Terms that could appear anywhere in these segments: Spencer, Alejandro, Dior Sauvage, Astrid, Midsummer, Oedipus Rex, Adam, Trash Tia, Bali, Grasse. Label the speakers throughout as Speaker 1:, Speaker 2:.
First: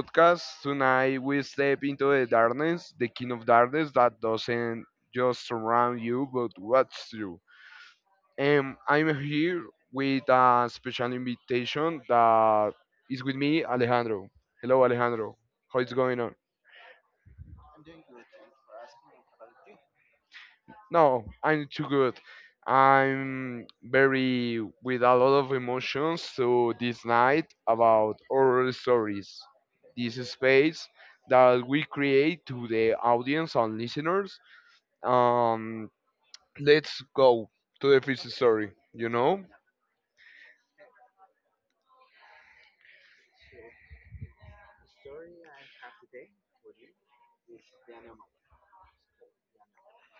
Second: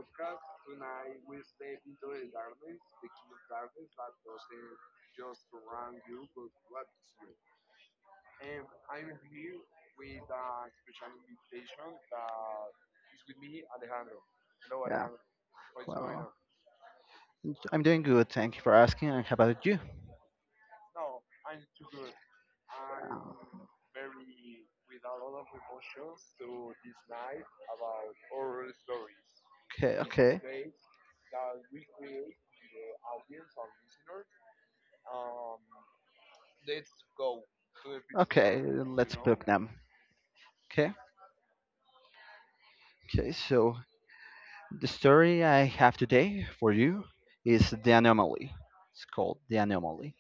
Speaker 1: podcast. Tonight we step into the darkness, the king of darkness that doesn't just surround you but watch you. And I'm here with a special invitation that is with me, Alejandro. Hello,
Speaker 2: yeah.
Speaker 1: Alejandro. How is going
Speaker 2: Well,
Speaker 1: on?
Speaker 2: I'm doing good. Thank you for asking. And how about you?
Speaker 1: No, I'm too good. I'm very with a lot of emotions so this night about oral stories.
Speaker 2: Okay,
Speaker 1: This
Speaker 2: okay,
Speaker 1: space that we create to the audience and listeners. Um, let's go to the first
Speaker 2: okay.
Speaker 1: story. You
Speaker 2: Let's
Speaker 1: know.
Speaker 2: book them. Okay, okay. So the story I have today for you is the anomaly. It's called the anomaly.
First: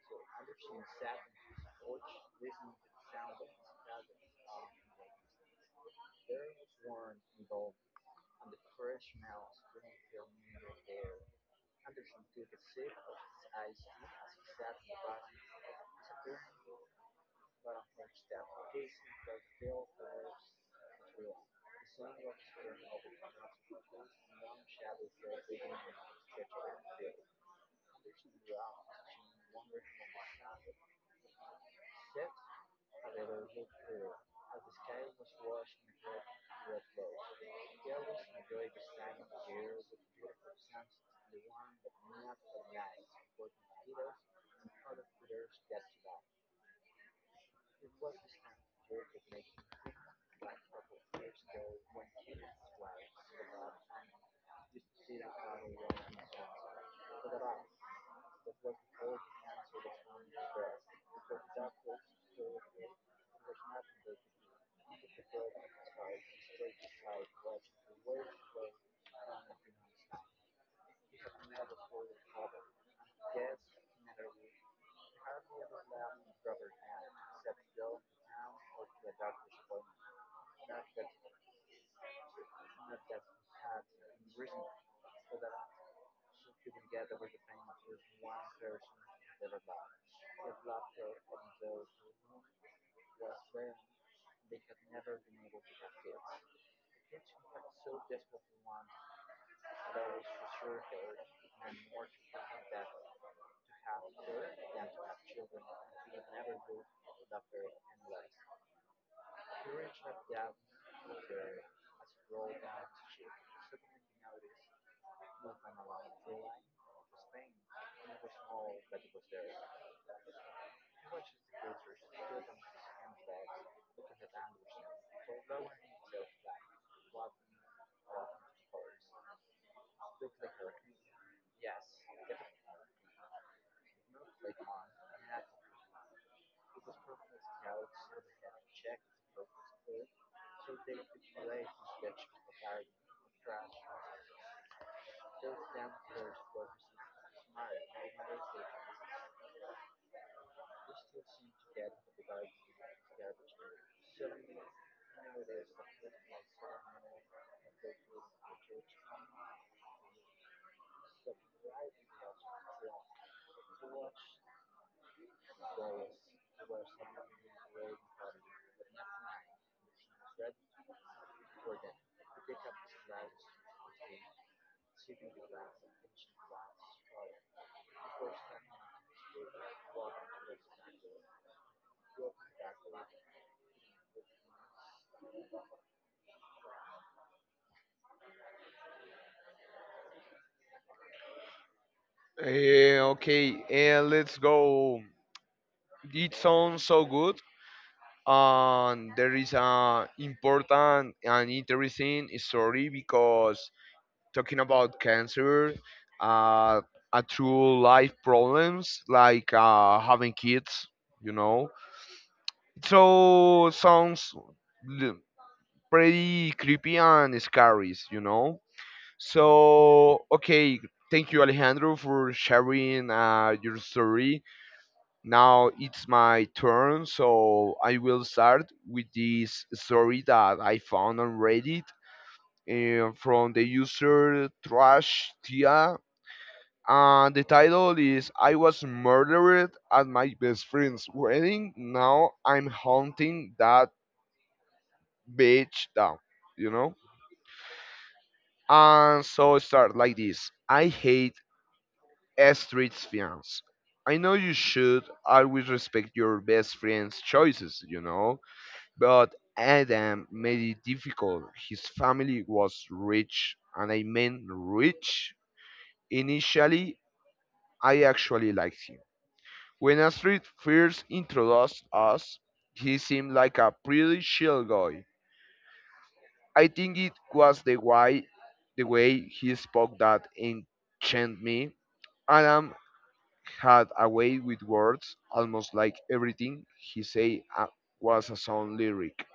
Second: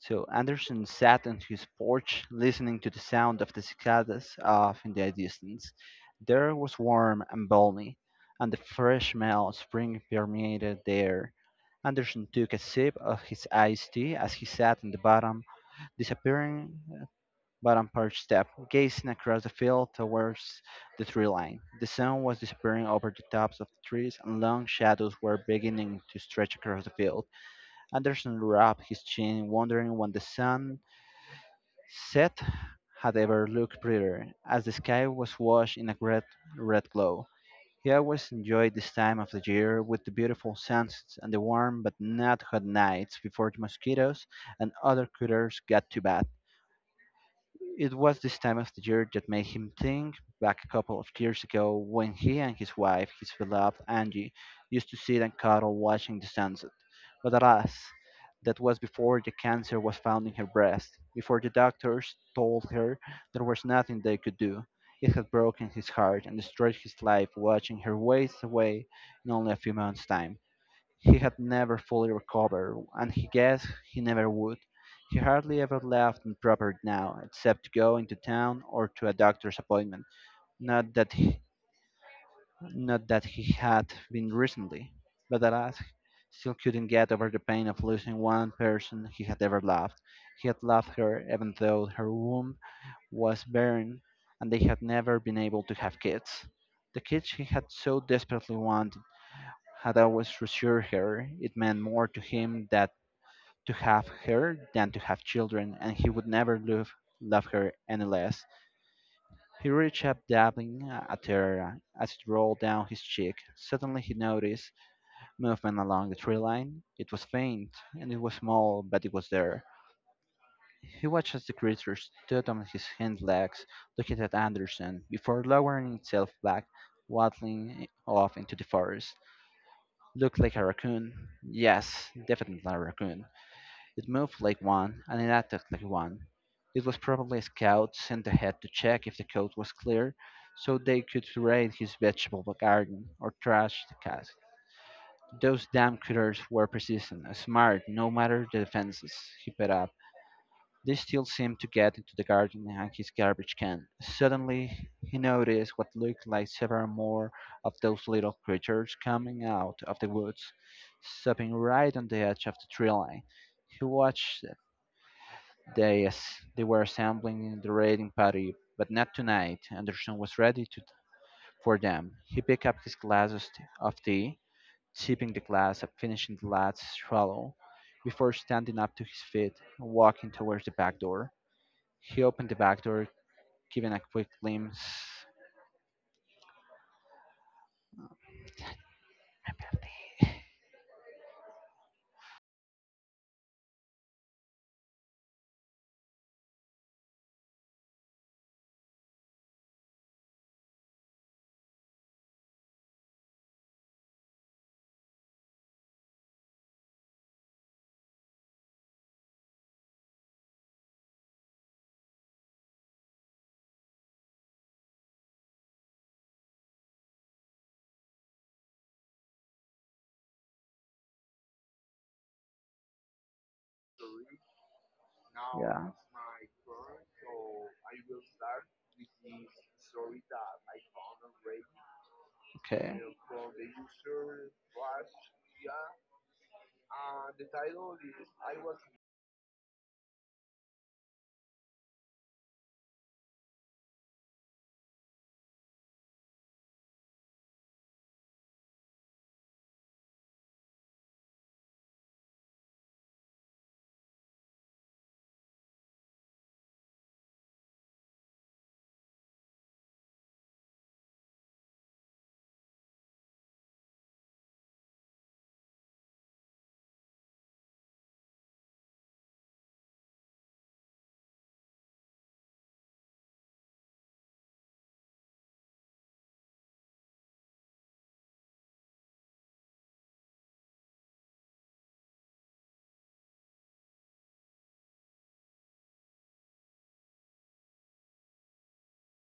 Speaker 2: So Anderson sat on his porch, listening to the sound of the cicadas off in the distance. The air was warm and balmy, and the fresh smell of spring permeated the air. Anderson took a sip of his iced tea as he sat on the bottom, disappearing bottom porch step, gazing across the field towards the tree line. The sun was disappearing over the tops of the trees, and long shadows were beginning to stretch across the field. Anderson rubbed his chin, wondering when the sun Seth had ever looked prettier, as the sky was washed in a great red glow. He always enjoyed this time of the year, with the beautiful sunsets and the warm but not hot nights before the mosquitoes and other critters got too bad. It was this time of the year that made him think back a couple of years ago when he and his wife, his beloved Angie, used to sit and cuddle watching the sunset. But alas, that was before the cancer was found in her breast, before the doctors told her there was nothing they could do. It had broken his heart and destroyed his life watching her waste away in only a few months' time. He had never fully recovered, and he guessed he never would. He hardly ever left on property now, except to go into town or to a doctor's appointment. Not that he, not that he had been recently, but alas, still couldn't get over the pain of losing one person he had ever loved. He had loved her even though her womb was barren and they had never been able to have kids. The kids he had so desperately wanted had always reassured her it meant more to him that to have her than to have children, and he would never love her any less. He reached up, dabbing at her as it rolled down his cheek. Suddenly he noticed movement along the tree line. It was faint, and it was small, but it was there. He watched as the creature stood on its hind legs, looking at Anderson, before lowering itself back, waddling off into the forest. Looked like a raccoon. Yes, definitely a raccoon. It moved like one, and it acted like one. It was probably a scout sent ahead to check if the coast was clear, so they could raid his vegetable garden or trash the cask. Those damn critters were persistent, smart, no matter the defenses. He put up. They still seemed to get into the garden and his garbage can. Suddenly he noticed what looked like several more of those little creatures coming out of the woods, stopping right on the edge of the tree line. He watched they as they were assembling the raiding party, but not tonight. Anderson was ready to, for them. He picked up his glasses of tea, sipping the glass and finishing the last swallow before standing up to his feet and walking towards the back door. He opened the back door, giving a quick glimpse.
Speaker 1: Okay, let's go. It sounds so good, and there is a important and interesting story because talking about cancer, uh, a true life problems like having kids, you know. So sounds l- pretty creepy and scary, you know. So okay, thank you Alejandro for sharing your story. Now
Speaker 2: Yeah.
Speaker 1: it's my turn, so I will start with this story that I found on Reddit
Speaker 2: Okay.
Speaker 1: from the user Trash Tia. And the title is I Was Murdered at My Best Friend's Wedding. Now I'm hunting that bitch down, you know? And so it starts like this: I hate street fiance. I know you should always respect your best friend's choices, you know? But Adam made it difficult. His family was rich, and I mean rich. Initially, I actually liked him. When Astrid first introduced us, he seemed like a pretty chill guy. I think it was the way he spoke that enchanted me. Adam had a way with words, almost like everything he said was a song lyric.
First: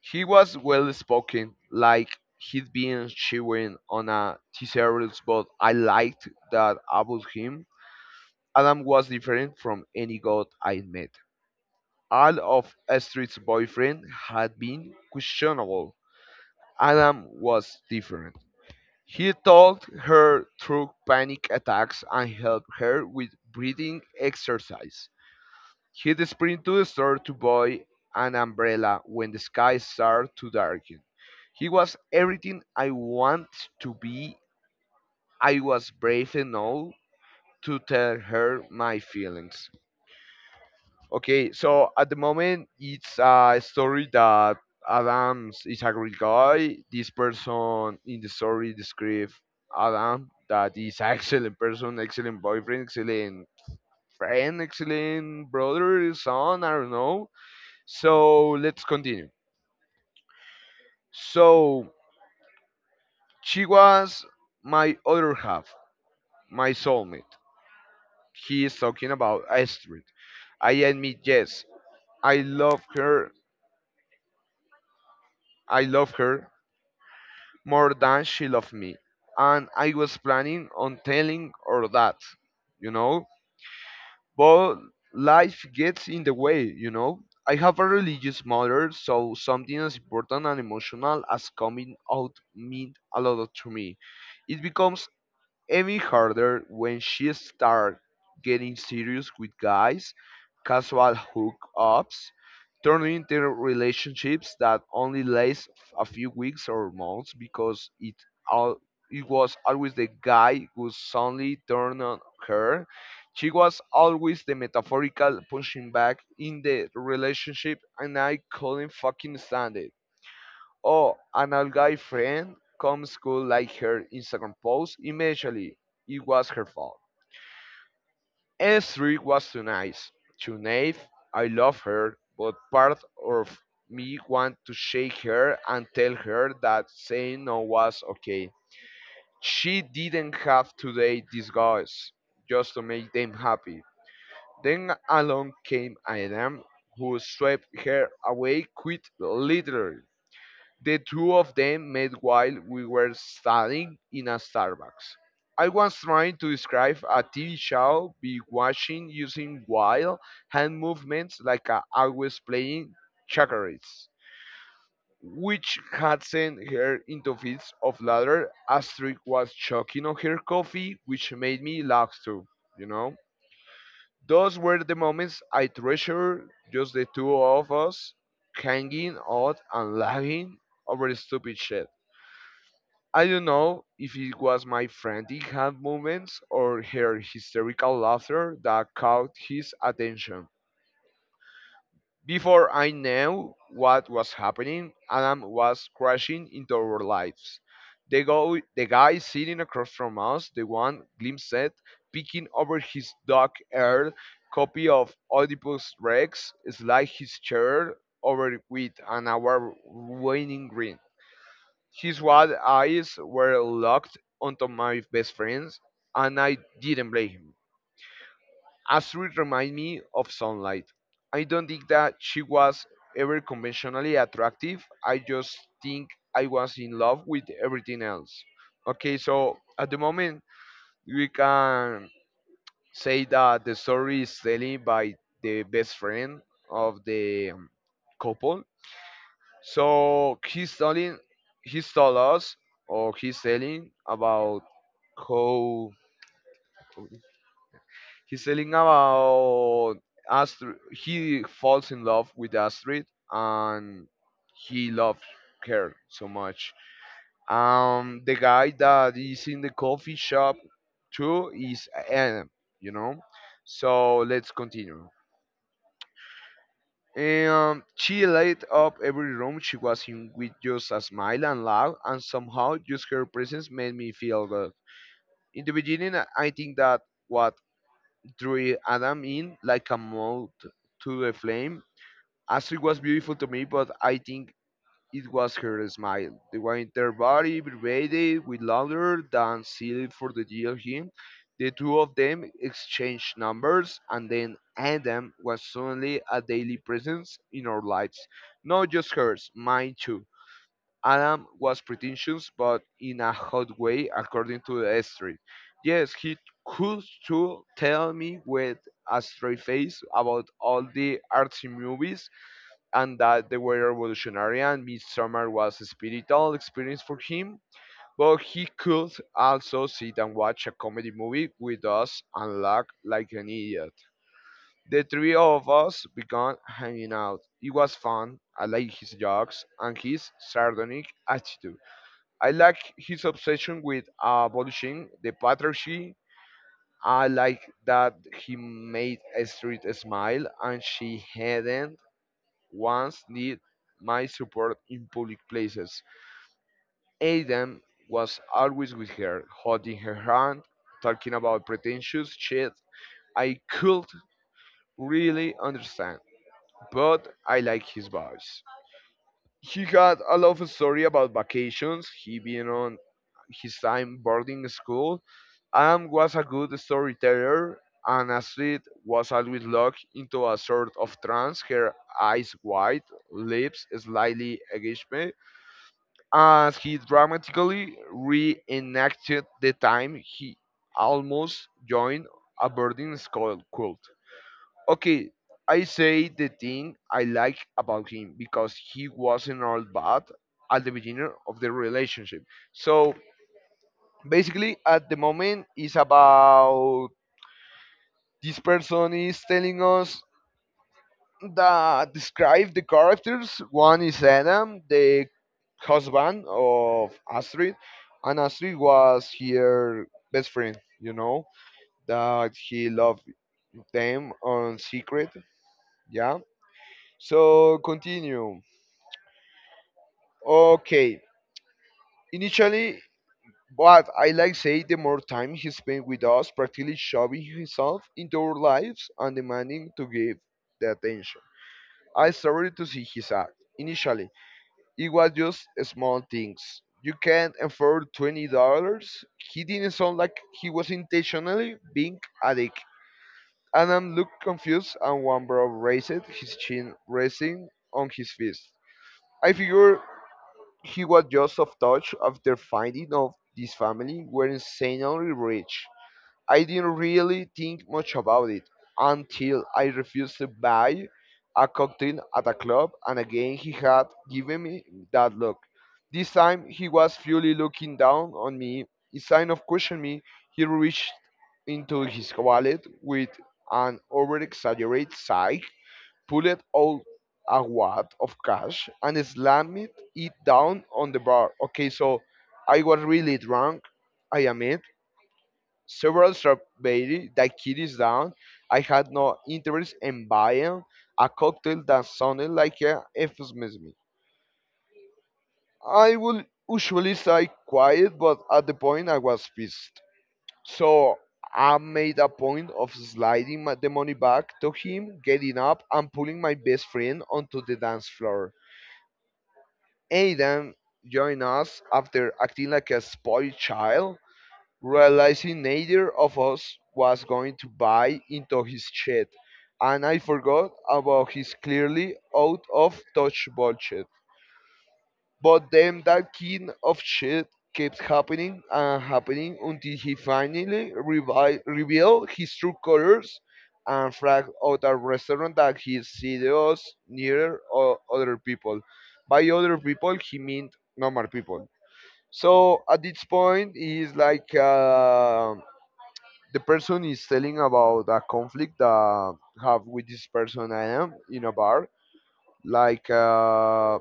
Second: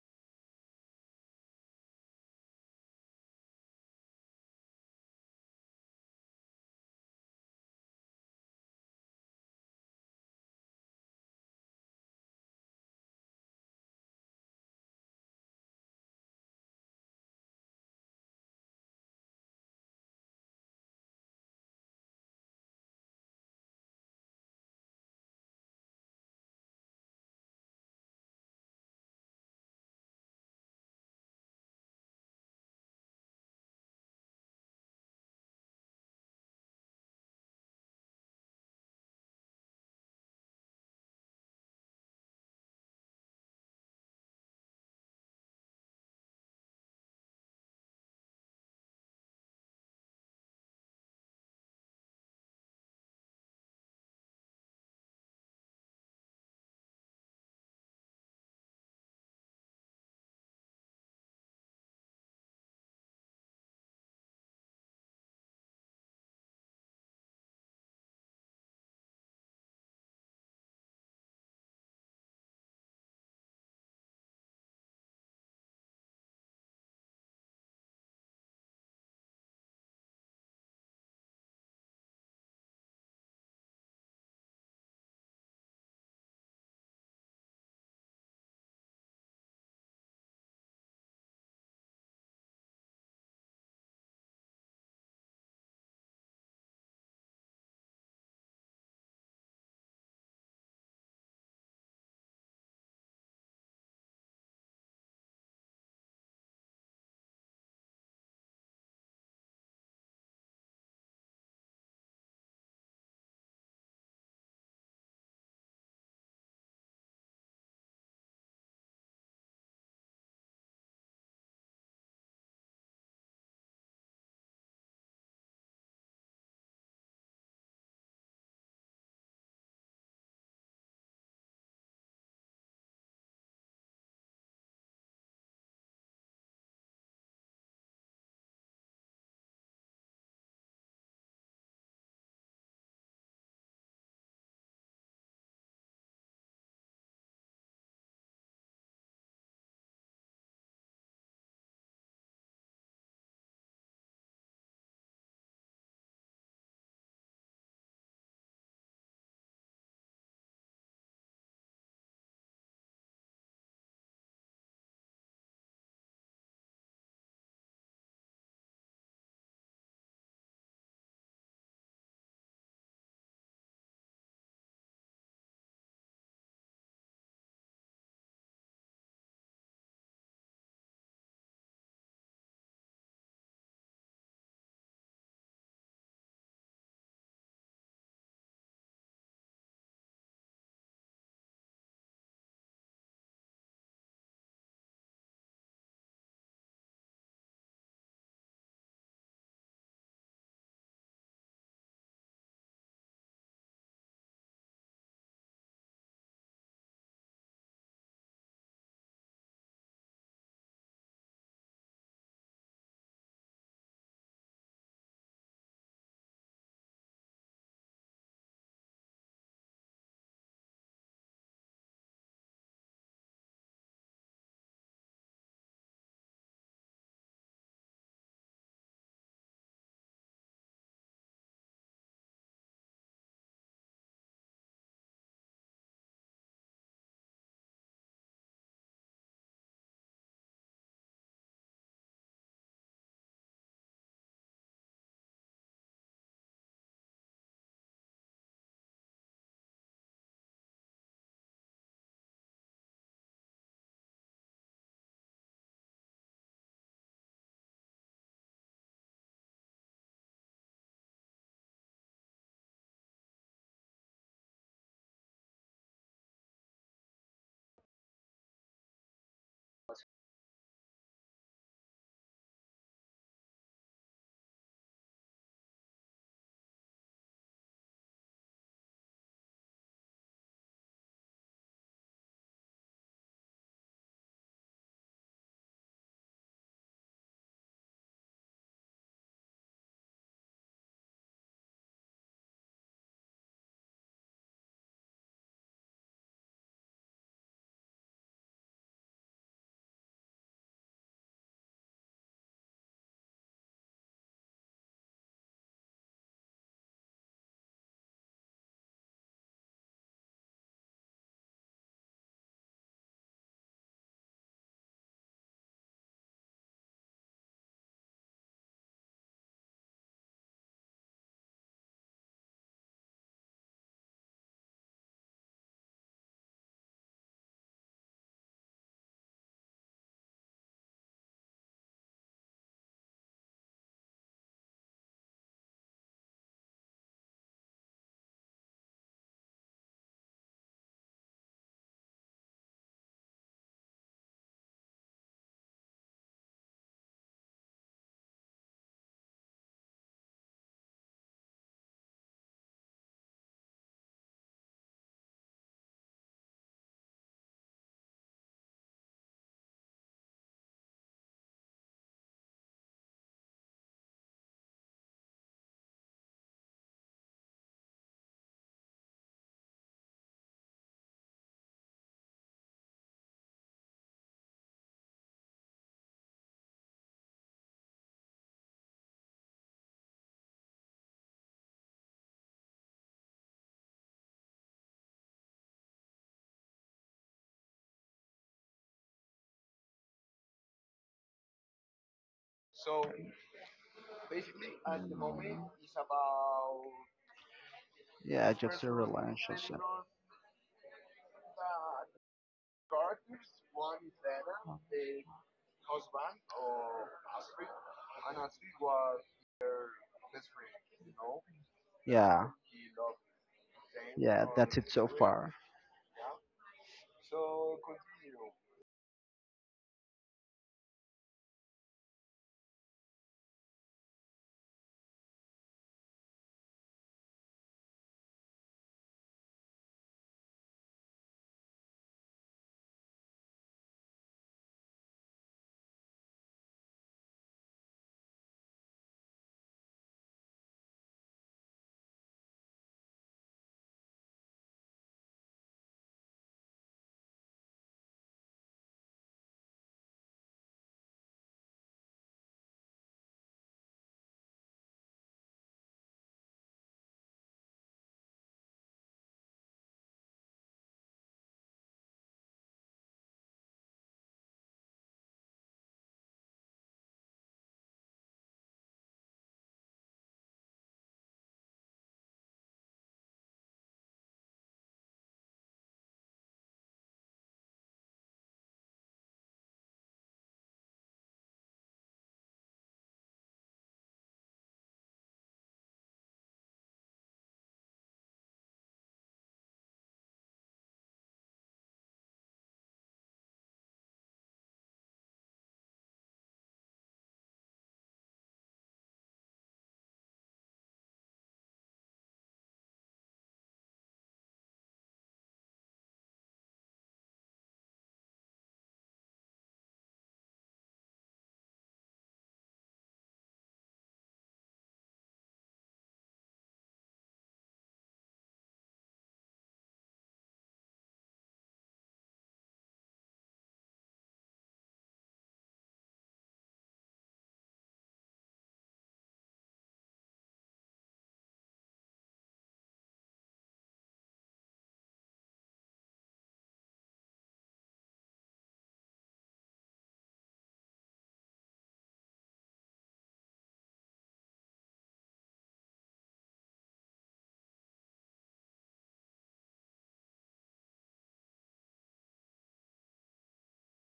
Speaker 1: He was well spoken, like he'd been chewing on a thesaurus, but I liked that about him. Adam was different from any god I met. All of Astrid's boyfriend had been questionable. Adam was different. He talked her through panic attacks and helped her with breathing exercise. He sprint to the store to buy an umbrella when the sky started to darken. He was everything I want to be. I was brave enough to tell her my feelings. Okay, so at the moment it's a story that Adams is a great guy. This person in the story describes Adam that is an excellent person, excellent boyfriend, excellent friend, excellent brother, son, I don't know. So let's continue. So she was my other half, my soulmate. He is talking about Astrid. I admit, yes, I love her. I love her more than she loved me. And I was planning on telling her that, you know. But life gets in the way, you know. I have a religious mother, so something as important and emotional as coming out meant a lot to me. It becomes Amy Harder, when she started getting serious with guys, casual hookups, turning into relationships that only last a few weeks or months because it all it was always the guy who suddenly turned on her. She was always the metaphorical pushing back in the relationship, and I couldn't fucking stand it. Oh, an old guy friend comes cool like her Instagram post. Immediately, it was her fault. S3 was too nice, too naive. I love her, but part of me want to shake her and tell her that saying no was okay. She didn't have to date these guys just to make them happy. Then along came Adam, who swept her away quit literally. The two of them met while we were studying in a Starbucks. I was trying to describe a TV show we watching using wild hand movements like I always playing checkers, which had sent her into fits of laughter. Astrid was choking on her coffee, which made me laugh too, you know? Those were the moments I treasure, just the two of us hanging out and laughing over stupid shit. I don't know if it was my frantic hand movements or her hysterical laughter that caught his attention. Before I knew what was happening, Adam was crashing into our lives. The guy sitting across from us, the one Glim said, picking over his dark haired copy of Oedipus Rex, slid his chair over with an hour waning grin. His wide eyes were locked onto my best friend's, and I didn't blame him. Astrid reminded me of sunlight. I don't think that she was ever conventionally attractive. I just think I was in love with everything else. Okay, so at the moment, we can say that the story is telling by the best friend of the couple, so he's told us, or he's telling about how He's telling about Astrid. He falls in love with Astrid, and he loves her so much. The guy that is in the coffee shop too is Adam. You know. So let's continue. And she lighted up every room she was in with just a smile and laugh, and somehow just her presence made me feel good. In the beginning, I think that what drew Adam in like a moth to the flame. Astrid was beautiful to me, but I think it was her smile, the one in their body vibrated with louder than silly for the deal Him, the two of them exchanged numbers, and then Adam was suddenly a daily presence in our lives. Not just hers, mine too. Adam was pretentious, but in a hot way, according to the street. Yes, he could too tell me with a straight face about all the artsy movies and that they were revolutionary and Midsummer was a spiritual experience for him. But he could also sit and watch a comedy movie with us and laugh like an idiot. The three of us began hanging out. It was fun. I liked his jokes and his sardonic attitude. I liked his obsession with abolishing the patriarchy. I liked that he made Street smile and she hadn't once need my support in public places. Aidan was always with her, holding her hand, talking about pretentious shit I could really understand, but I like his voice. He had a love story about vacations, he being on his time boarding school, and was a good storyteller, and Astrid was always locked into a sort of trance, her eyes wide, lips slightly agape, as he dramatically reenacted the time he almost joined a boarding school cult. Okay, I say the thing I like about him because he wasn't all bad at the beginning of the relationship. So basically, at the moment, it's about
Speaker 2: Yeah,
Speaker 1: this
Speaker 2: just a
Speaker 1: person is
Speaker 2: relationship.
Speaker 1: telling us that describe the characters. One is Adam, the husband of Astrid, and Astrid was her best friend, you know,
Speaker 2: Yeah.
Speaker 1: that he loved them
Speaker 2: Yeah, that's
Speaker 1: on
Speaker 2: it so
Speaker 1: secret.
Speaker 2: far.
Speaker 1: Yeah. So continue. Okay. Initially, but I like say the more time he spent with us, practically shoving himself into our lives and demanding to give the attention. I started to see his act. Initially it was just small things. You can't afford $20. He didn't sound like he was intentionally being a dick. Adam looked confused and one brow raised, his chin resting on his fist. I figured he was just off touch after finding out this family were insanely rich. I didn't really think much about it until I refused to buy a cocktail at a club, and again he had given me that look. This time he was fully looking down on me. Instead of questioning me, he reached into his wallet with an over exaggerated sigh, pulled out a wad of cash, and slammed it down on the bar. Okay, so I was really drunk, I admit, several strawberry that kitties down. I had no interest in buying a cocktail that sounded like a euphemism. I would usually stay quiet, but at the point I was pissed. So I made a point of sliding the money back to him, getting up and pulling my best friend onto the dance floor. Aidan joined us after acting like a spoiled child, realizing neither of us was going to buy into his shit, and I forgot about his clearly out of touch bullshit. But then that kind of shit kept happening and happening until he finally revealed his true colors and flagged out a restaurant that he serious other people. By other people, he meant normal people. So at this point, he's like, the person is telling about a conflict that have with this person Adam in a bar. Like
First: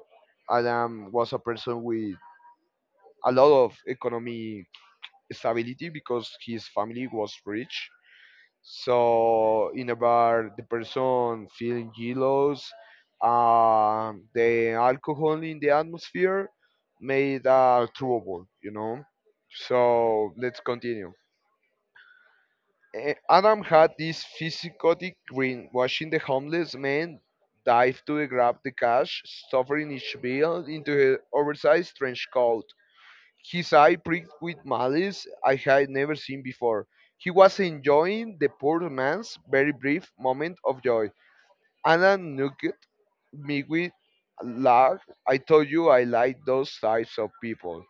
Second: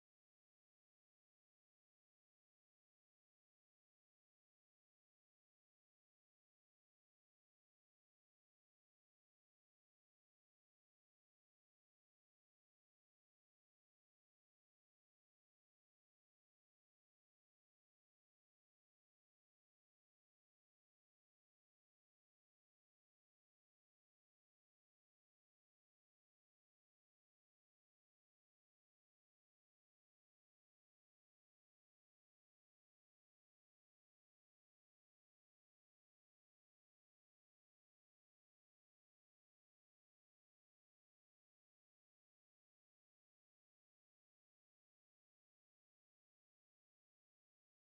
Speaker 1: Adam was a person with a lot of economic stability because his family was rich. So in a bar, the person feeling jealous. The alcohol in the atmosphere made a trouble, you know. So let's continue. Adam had this psychotic grin, watching the homeless man dive to grab the cash, stuffing each bill into his oversized trench coat. His eye pricked with malice I had never seen before. He was enjoying the poor man's very brief moment of joy. Anna nodded, me with large. I told you I like those types of people.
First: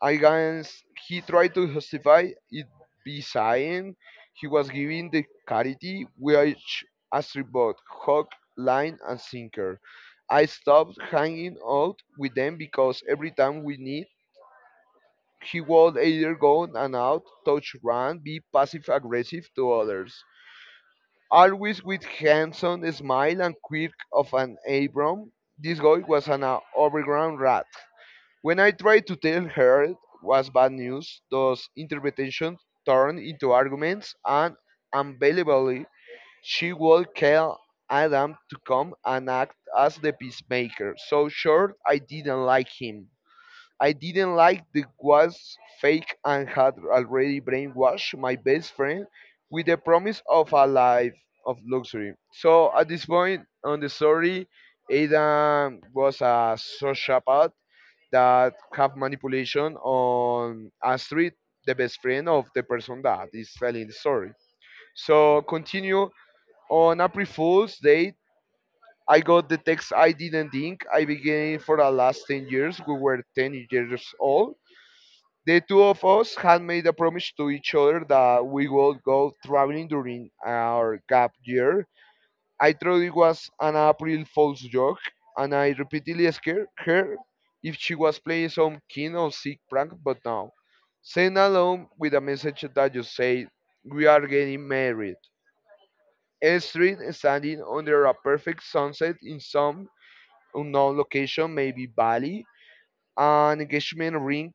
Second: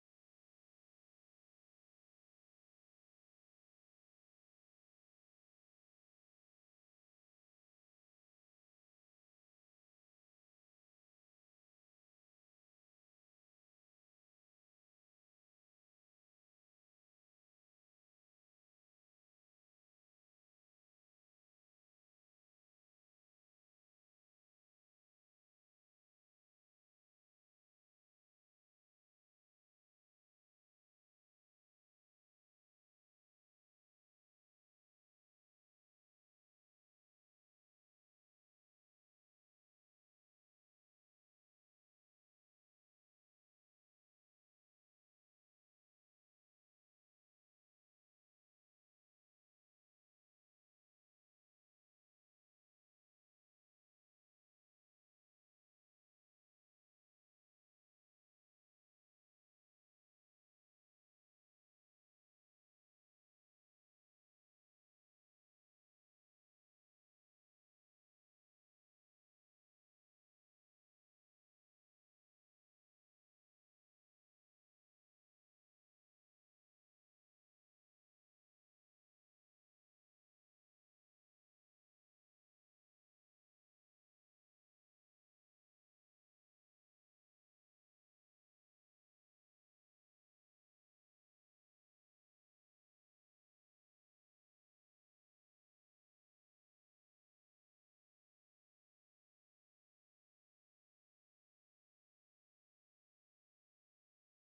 Speaker 1: I guess he tried to justify it by saying he was giving the charity, which Astrid bought hook, line, and sinker. I stopped hanging out with them because every time we meet, he would either go on and out, touch run, be passive aggressive to others. Always with handsome smile and quirk of an Abram, this guy was an overground rat. When I tried to tell her it was bad news, those interpretations turned into arguments, and unbelievably, she would call Adam to come and act as the peacemaker. So sure, I didn't like him. I didn't like the was fake and had already brainwashed my best friend with the promise of a life of luxury. So at this point on the story, Adam was a sociopath that have manipulation on Astrid, the best friend of the person that is telling the story. So continue on April Fool's date. I got the text I didn't think I began for the last 10 years. We were 10 years old, the two of us had made a promise to each other that we would go traveling during our gap year. I thought it was an April Fool's joke, and I repeatedly asked her if she was playing some keen or sick prank, but no. Sent along with a message that just said, we are getting married. A street standing under a perfect sunset in some unknown location, maybe Bali, an engagement ring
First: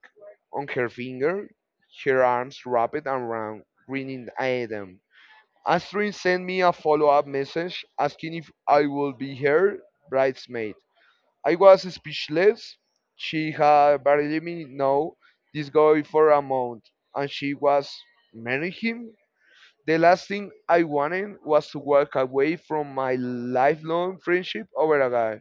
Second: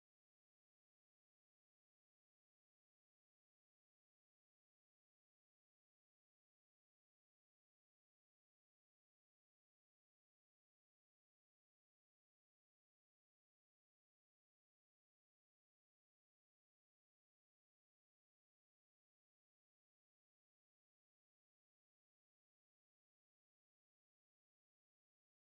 Speaker 1: on her finger, her arms wrapped around grinning Adam. Astrid sent me a follow-up message asking if I would be her bridesmaid. I was speechless. She had barely me know this guy for a month, and she was marrying him. The last thing I wanted was to walk away from my lifelong friendship over a guy.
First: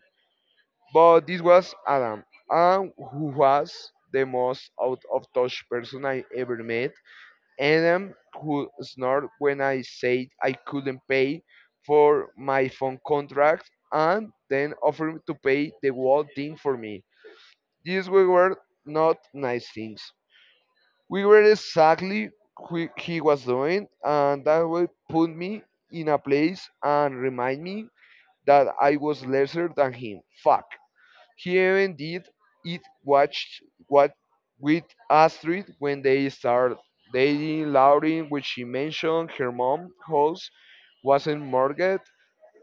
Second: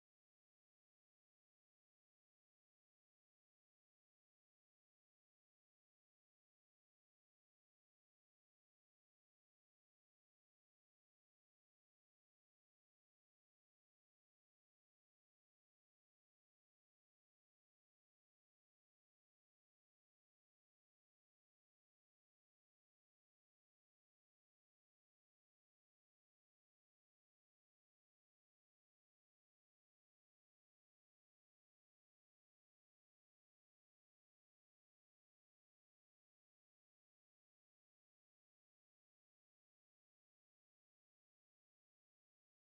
Speaker 1: But this was Adam, Adam who was the most out of touch person I ever met. Adam who snored when I said I couldn't pay for my phone contract and then offered to pay the whole thing for me. These were not nice things. We were exactly who he was doing, and that would put me in a place and remind me that I was lesser than him. Fuck. He even did it watched what with Astrid when they started dating Lauren, which she mentioned her mom house wasn't mortgaged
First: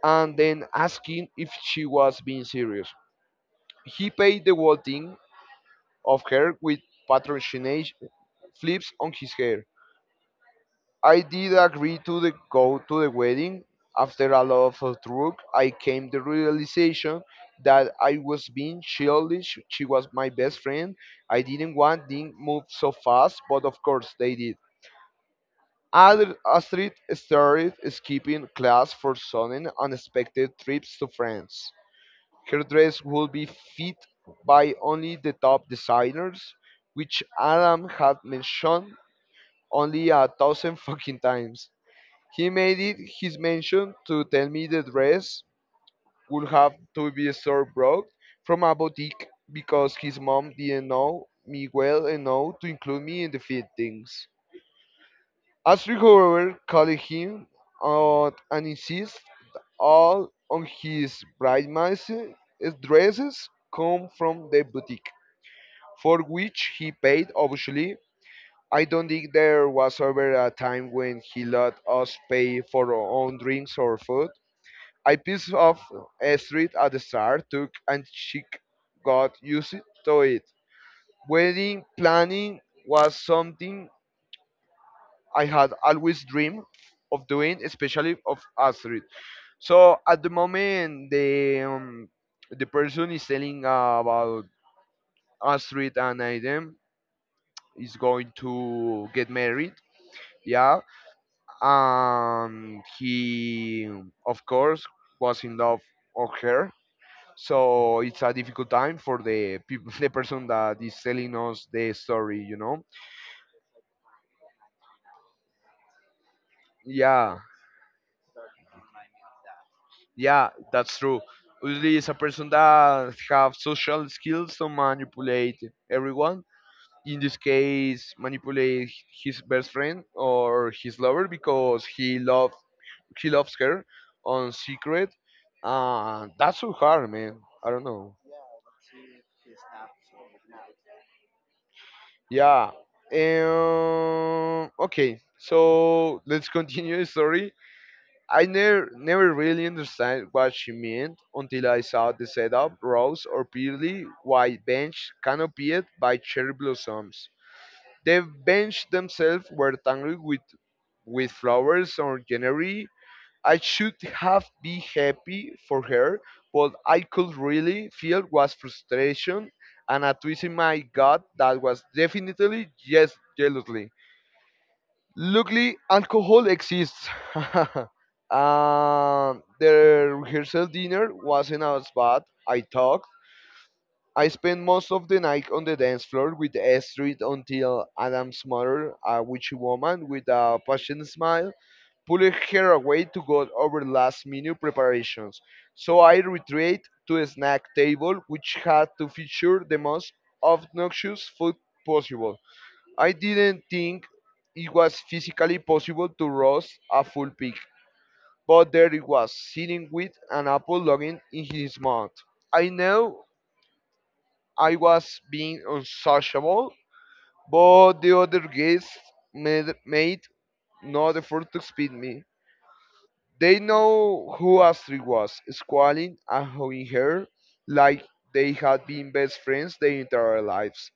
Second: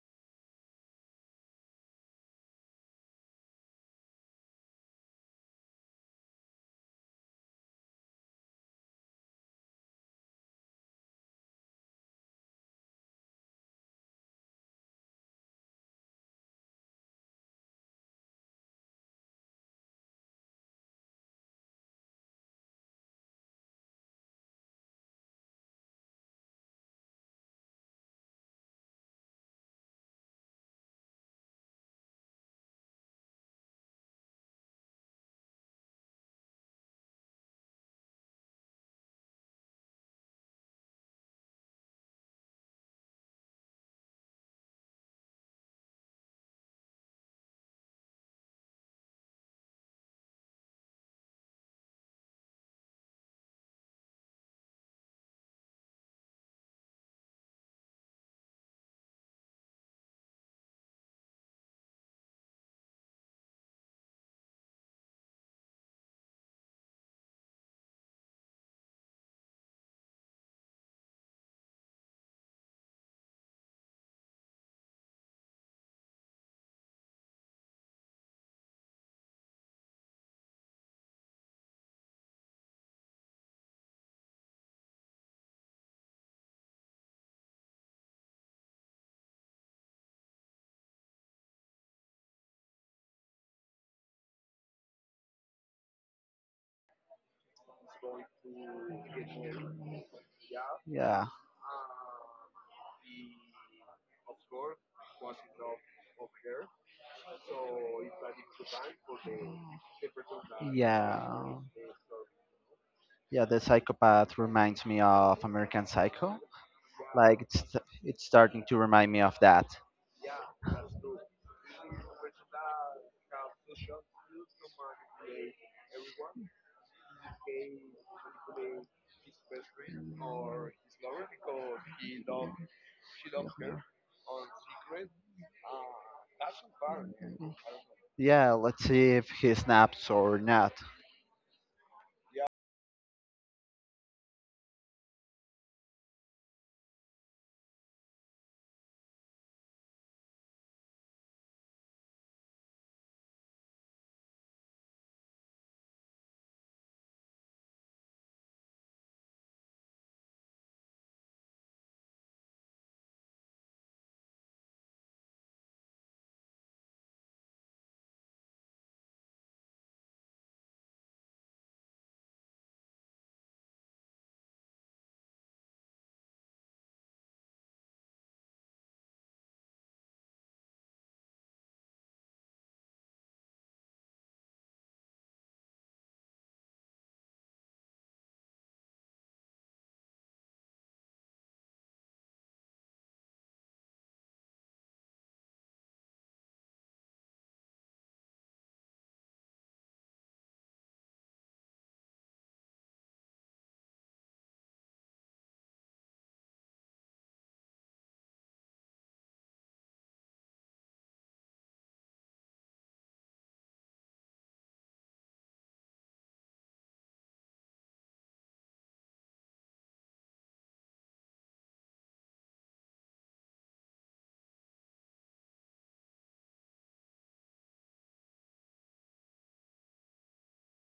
Speaker 1: and then asking if she was being serious. He paid the whole thing of her with patrocination flips on his hair. I did agree to the go to the wedding. After a lot of drug, I came the realization that I was being childish. She was my best friend. I didn't want things move so fast, but of course they did. Astrid started skipping class for sudden, unexpected trips to France. Her dress would be fit by only the top designers, which Adam had mentioned only a thousand fucking times. He made it his mention to tell me the dress would have to be store bought from a boutique because his mom didn't know me well enough to include me in the fittings. Astrid, however, called him out and insisted all on his bridesmaids' dresses come from the boutique, for which he paid obviously. I don't think there was ever a time when he let us pay for our own drinks or food, I piece of a street at the start took and she got used to it. Wedding planning was something I had always dreamed of doing, especially of Astrid. So at the moment, the person is telling about Astrid and Aiden is going to get married. Yeah,
Speaker 2: Yeah.
Speaker 1: and he of course was in love of her, so it's a difficult time for the people, the person that is selling
Speaker 2: Yeah.
Speaker 1: us the story.
Speaker 2: Yeah, the psychopath reminds me of American Psycho.
Speaker 1: Yeah,
Speaker 2: Like it's starting to remind me of that.
Speaker 1: yeah, that's true. Usually it's a person that have social skills to manipulate everyone. In this case, manipulate his best friend or his lover because he loves her on secret. That's so hard, man. I don't know.
Speaker 2: Yeah, let's see if he snaps or not.
Speaker 1: Yeah. Okay, so let's continue the story. I never really understand what she meant until I saw the setup, rows or purely white bench canopied by cherry blossoms. The bench themselves were tangled with flowers or greenery. I should have been happy for her, but I could really feel was frustration and a twist in my gut that was definitely just jealously. Luckily, alcohol exists. um, the rehearsal dinner wasn't as bad. I talked. I spent most of the night on the dance floor with Astrid until Adam's mother, a witchy woman with a passionate smile, pulled her away to go over last minute preparations. So I retreated to a snack table which had to feature the most obnoxious food possible. I didn't think it was physically possible to roast a full pig, but there it was, sitting with an apple logging in his mouth. I know I was being unsociable, but the other guests made no effort to speak me. They know who Astrid was, squalling and hoeing her like they had been best friends their entire lives.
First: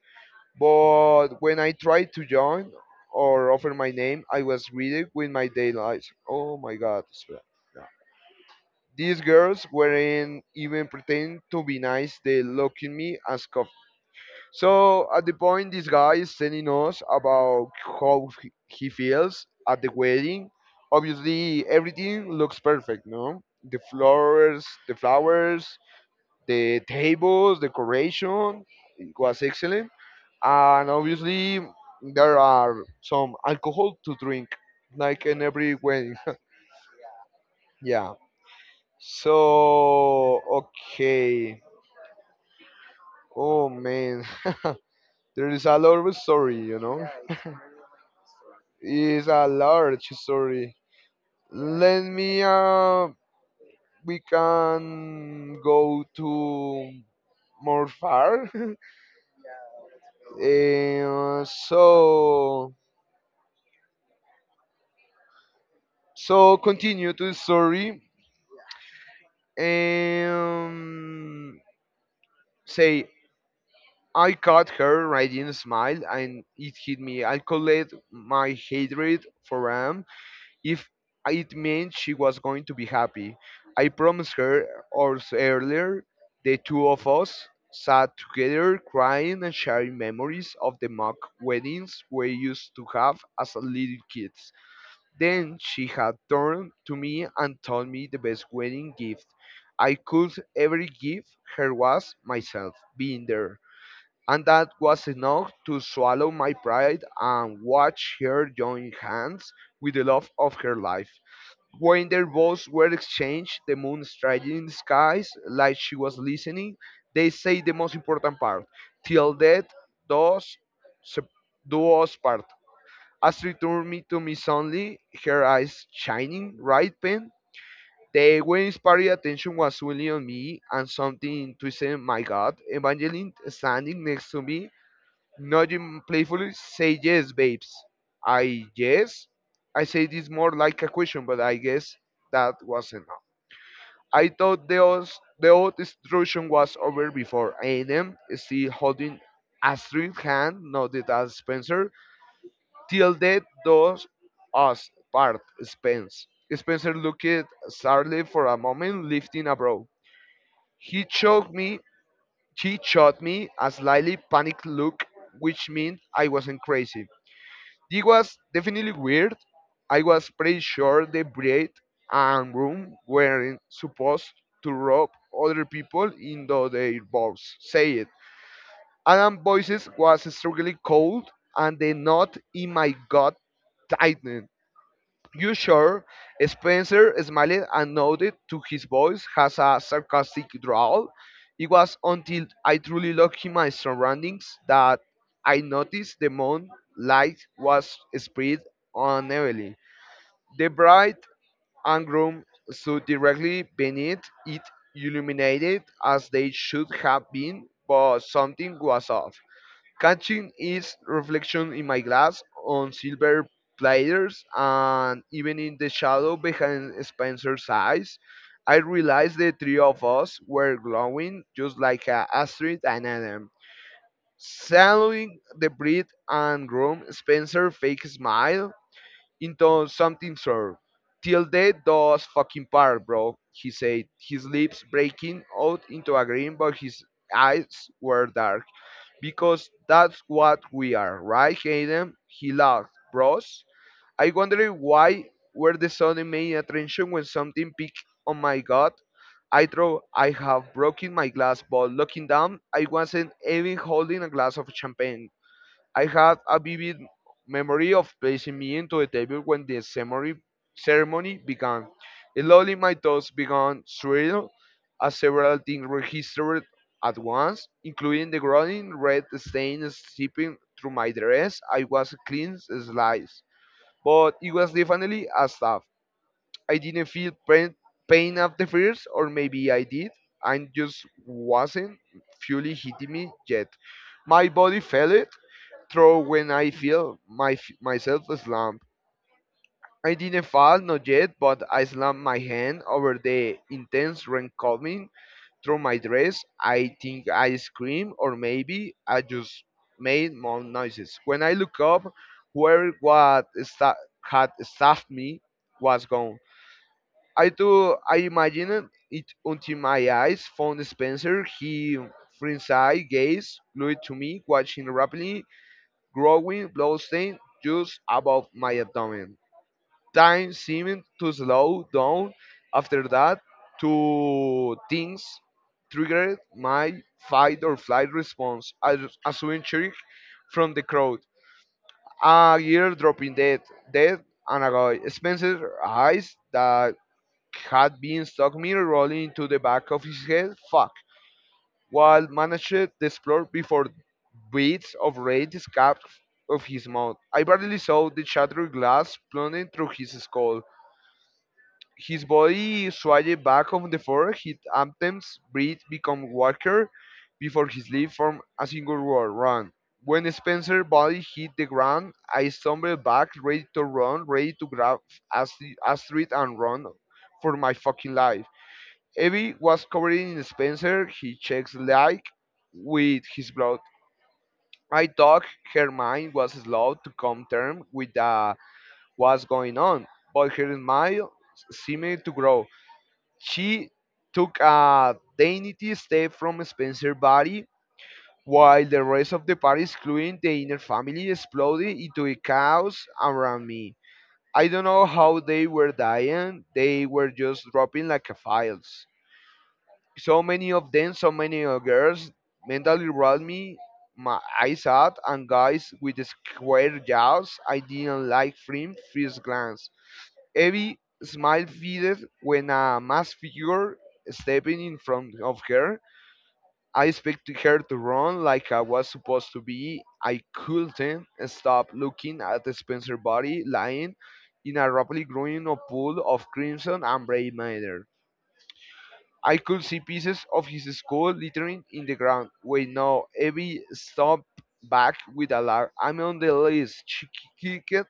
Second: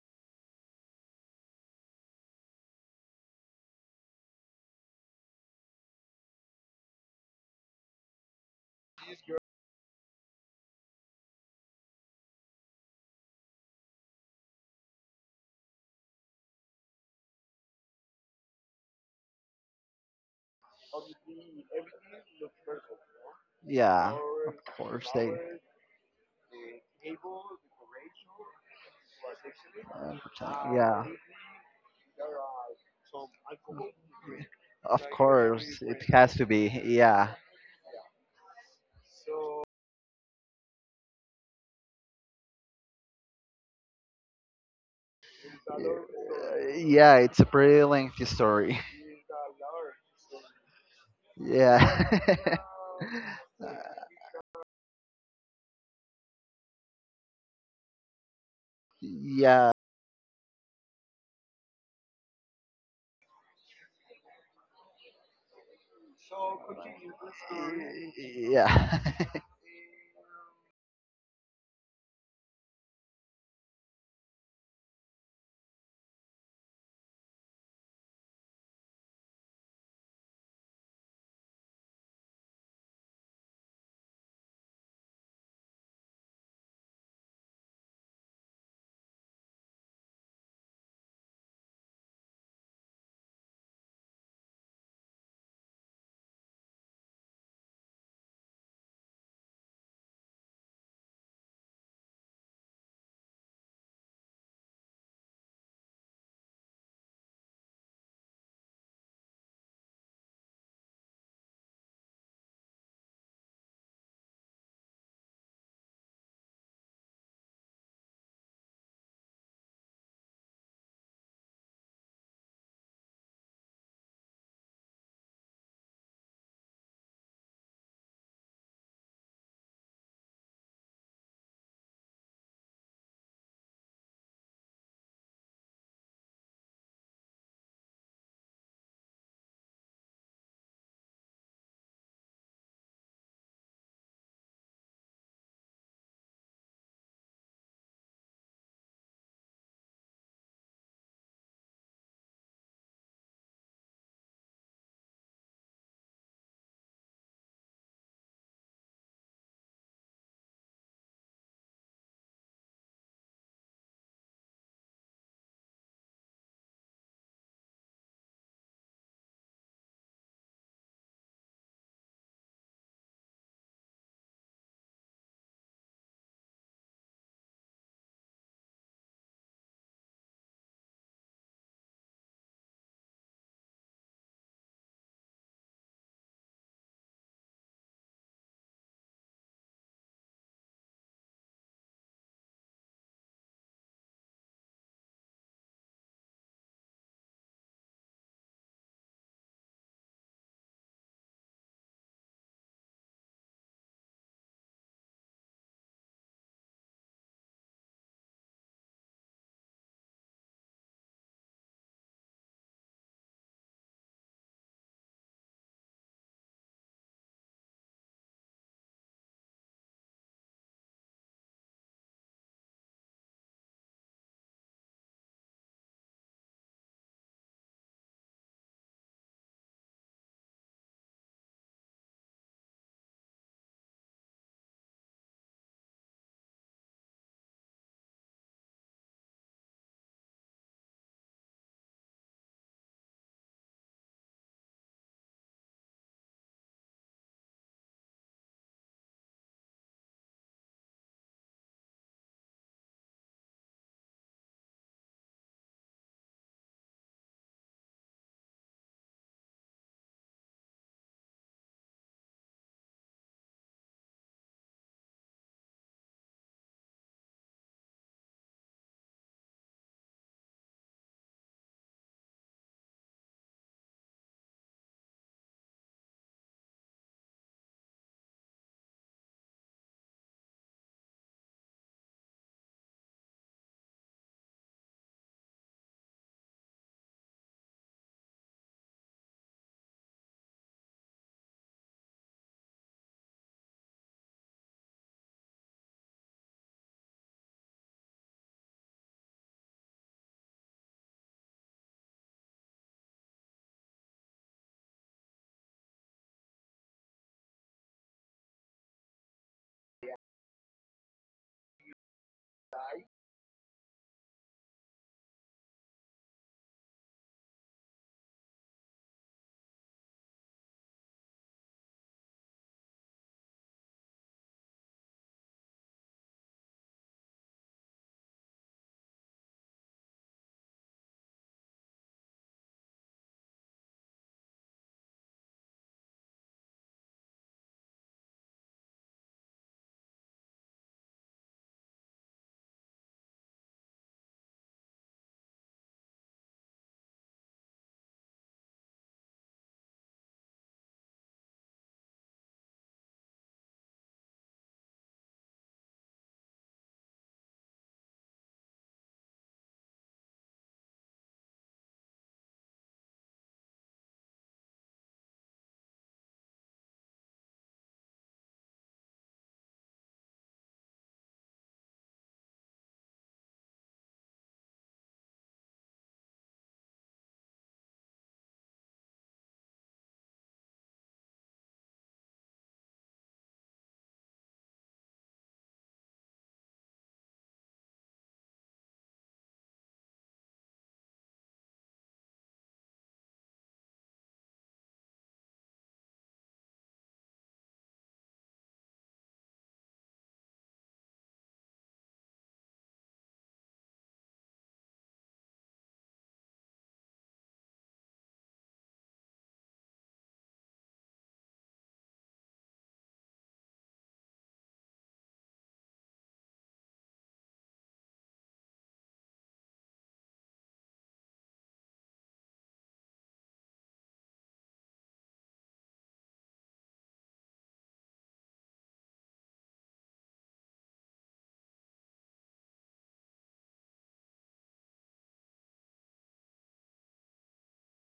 Speaker 1: But when I tried to join or offer my name, I was greeted with my day lights. Oh my God. Espera. No. These girls weren't even pretending to be nice. They looked at me as coffee. So at the point, this guy is telling us about how he feels at the wedding. Obviously, everything looks perfect, no? The
Speaker 2: Yeah, of
Speaker 1: flowers, the
Speaker 2: course they.
Speaker 1: flowers, the tables, decoration. It was excellent,
Speaker 2: Uh,
Speaker 1: and
Speaker 2: yeah.
Speaker 1: obviously there are some alcohol to drink
Speaker 2: Of
Speaker 1: like in every
Speaker 2: course, it
Speaker 1: wedding.
Speaker 2: has to be. Yeah.
Speaker 1: Yeah, so okay. Oh man. there is a lot of
Speaker 2: Uh,
Speaker 1: story you know
Speaker 2: Yeah, it's a pretty lengthy story.
Speaker 1: It's a large story. Let
Speaker 2: Yeah.
Speaker 1: me we can go to more far.
Speaker 2: yeah.
Speaker 1: Eh, so continue to the story
Speaker 2: Yeah.
Speaker 1: and say, I caught her radiant smile, and it hit me. I collect my hatred for Ram if it meant she was going to be happy. I promised her hours earlier, the two of us sat together crying and sharing memories of the mock weddings we used to have as little kids. Then she had turned to me and told me the best wedding gift I could ever give her was myself being there, and that was enough to swallow my pride and watch her join hands with the love of her life. When their vows were exchanged, the moon striking the skies like she was listening, they say the most important part: till death does sep- do us part. Astrid turned me to me suddenly, her eyes shining, right pen. The way inspired attention was only on me and something twisted my gut. Evangeline standing next to me nodding playfully, say yes, babes. I yes. I say this more like a question, but I guess that was enough. I thought the old instruction was over before Aiden, still holding Astrid's hand, nodded at Spencer. Till death does us part, Spence. Spencer looked sadly for a moment, lifting a brow. He choked me, she shot me a slightly panicked look, which meant I wasn't crazy. It was definitely weird. I was pretty sure the bride and groom weren't supposed to rob other people into their boats, said. Adam's voice was strangely cold, and the knot in my gut tightened. You sure? Spencer smiled and nodded to his voice has a sarcastic drawl. It was until I truly looked in my surroundings that I noticed the moonlight was spread unevenly. The bride and groom stood directly beneath it, illuminated as they should have been, but something was off. Catching its reflection in my glass on silver platters and even in the shadow behind Spencer's eyes, I realized the three of us were glowing just like a Astrid and Adam. Suddenly, the breath and room, Spencer fake smile into something sore. Till death does fucking part, bro, he said, his lips breaking out into a grin, but his eyes were dark because that's what we are, right, Hayden? He laughed. Bros, I wonder why were the sudden main attention when something peaked. Oh my God! I thought I have broken my glass, but looking down, I wasn't even holding a glass of champagne. I had a vivid memory of placing me into the table when the ceremony began. Slowly, my thoughts began swirling as several things registered at once, including the growing red stain seeping through my dress. I was a clean slice, but it was definitely a stab. I didn't feel pain after first, or maybe I did, and just wasn't fully hitting me yet. My body felt it, throw when I feel my myself slump. I didn't fall, not yet, but I slammed my hand over the intense rain coming through my dress. I think I screamed, or maybe I just made more noises. When I looked up, whoever what sta- had staffed me was gone. I do. I imagined it until my eyes found Spencer. He, frenzied gaze, glued to me, watching rapidly growing bloodstream just above my abdomen. Time seemed to slow down after that. Two things triggered my fight or flight response. I was assumed cheering from the crowd. A ear dropping dead, and a guy. Spencer's eyes that had been stuck mirror rolling into the back of his head. Fuck. Wall managed to explode before beads of rain escaped of his mouth. I barely saw the shattered glass plunging through his skull. His body swayed back on the floor, his anthems breath become weaker before his lips formed a single word, run. When Spencer's body hit the ground, I stumbled back, ready to run, ready to grab Astrid and run for my fucking life. Evie was covered in Spencer, He checks like with his blood. I thought her mind was slow to come term with what's going on, but her smile seemed to grow. She took a dainty step from Spencer's body, while the rest of the party, including the inner family, exploded into a chaos around me. I don't know how they were dying, they were just dropping like a files. So many of them, so many girls mentally rolled me my eyes out and guys with square jaws I didn't like from first glance. Evie smile faded when a masked figure stepping in front of her. I expected her to run like I was supposed to be. I couldn't stop looking at the Spencer body lying in a rapidly growing pool of crimson and gray matter. I could see pieces of his skull littering in the ground. Wait, no, Evie stopped back with alarm. I'm on the list, she kicked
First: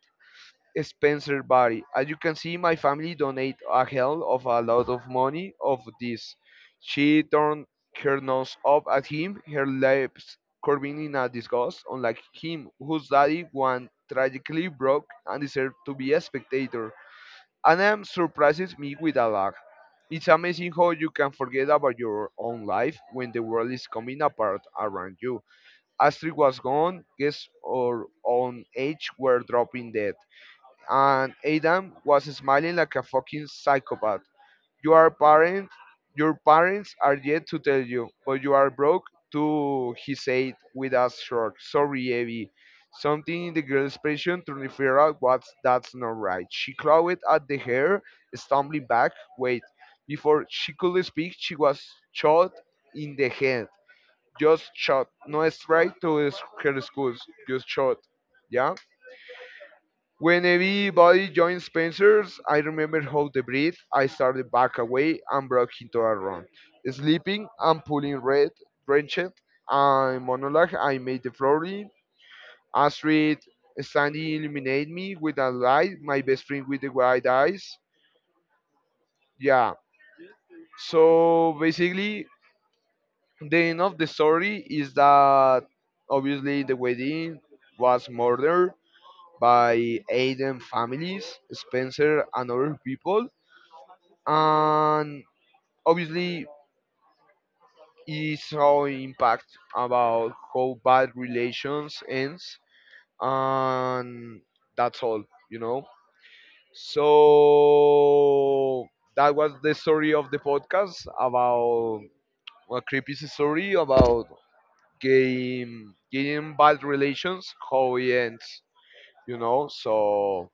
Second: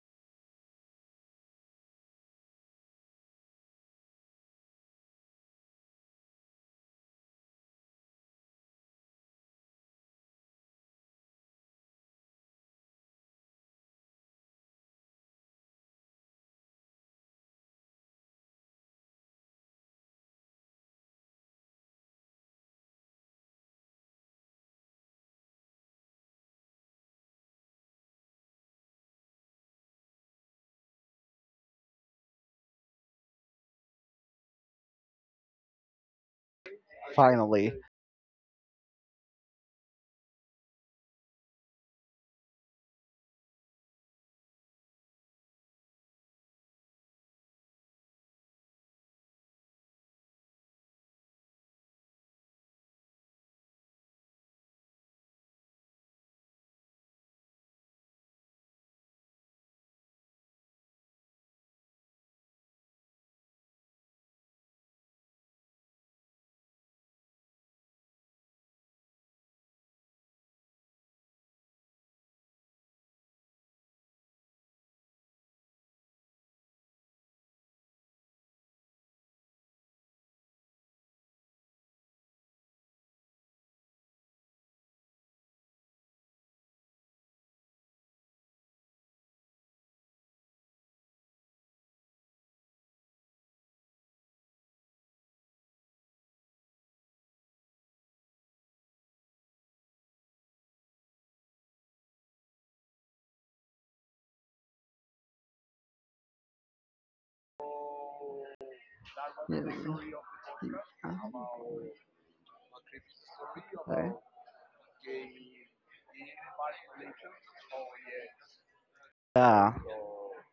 Speaker 1: Spencer's body. As you can see, my family donate a hell of a lot of money of this. She turned her nose up at him, her lips curving in a disgust, unlike him, whose daddy one tragically broke and deserved to be a spectator. Anam surprises me with a lot. It's amazing how you can forget about your own life when the world is coming apart around you. Astrid was gone, guests our own age were dropping dead, and Adam was smiling like a fucking psychopath. You are parent, your parents are yet to
Speaker 2: Finally.
Speaker 1: tell you, but you are broke too, he said with a shrug. Sorry, Evie. Something in the girl's expression to figure out what's that's not right. She clawed at the hair, stumbling back. Wait. Before she could speak, she was shot in the head. Just shot. No strike to her schools. Just shot. Yeah? When everybody joined Spencer's, I remember how the breath I started back away and broke into a run. Sleeping and pulling red, wrenched, and monologue I made the flooring. Astrid standing illuminated me with a light, my best friend with the wide eyes. Yeah. So basically, the end of the story is that obviously the wedding was murdered by Aiden families, Spencer and other people, and obviously it how impact about how bad relations ends, and that's all you know so that was the story of the podcast about a creepy story about game bad relations how it ends
Speaker 2: Yeah.
Speaker 1: so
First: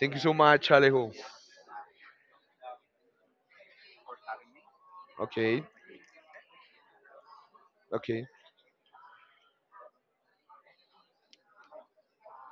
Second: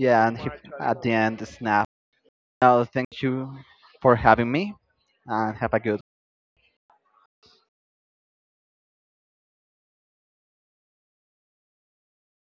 Speaker 1: thank you so
Speaker 2: and he,
Speaker 1: much
Speaker 2: at the
Speaker 1: Alejo.
Speaker 2: end, snap. Now, thank you for having me and
Speaker 1: Okay.
Speaker 2: have a good
Speaker 1: Okay.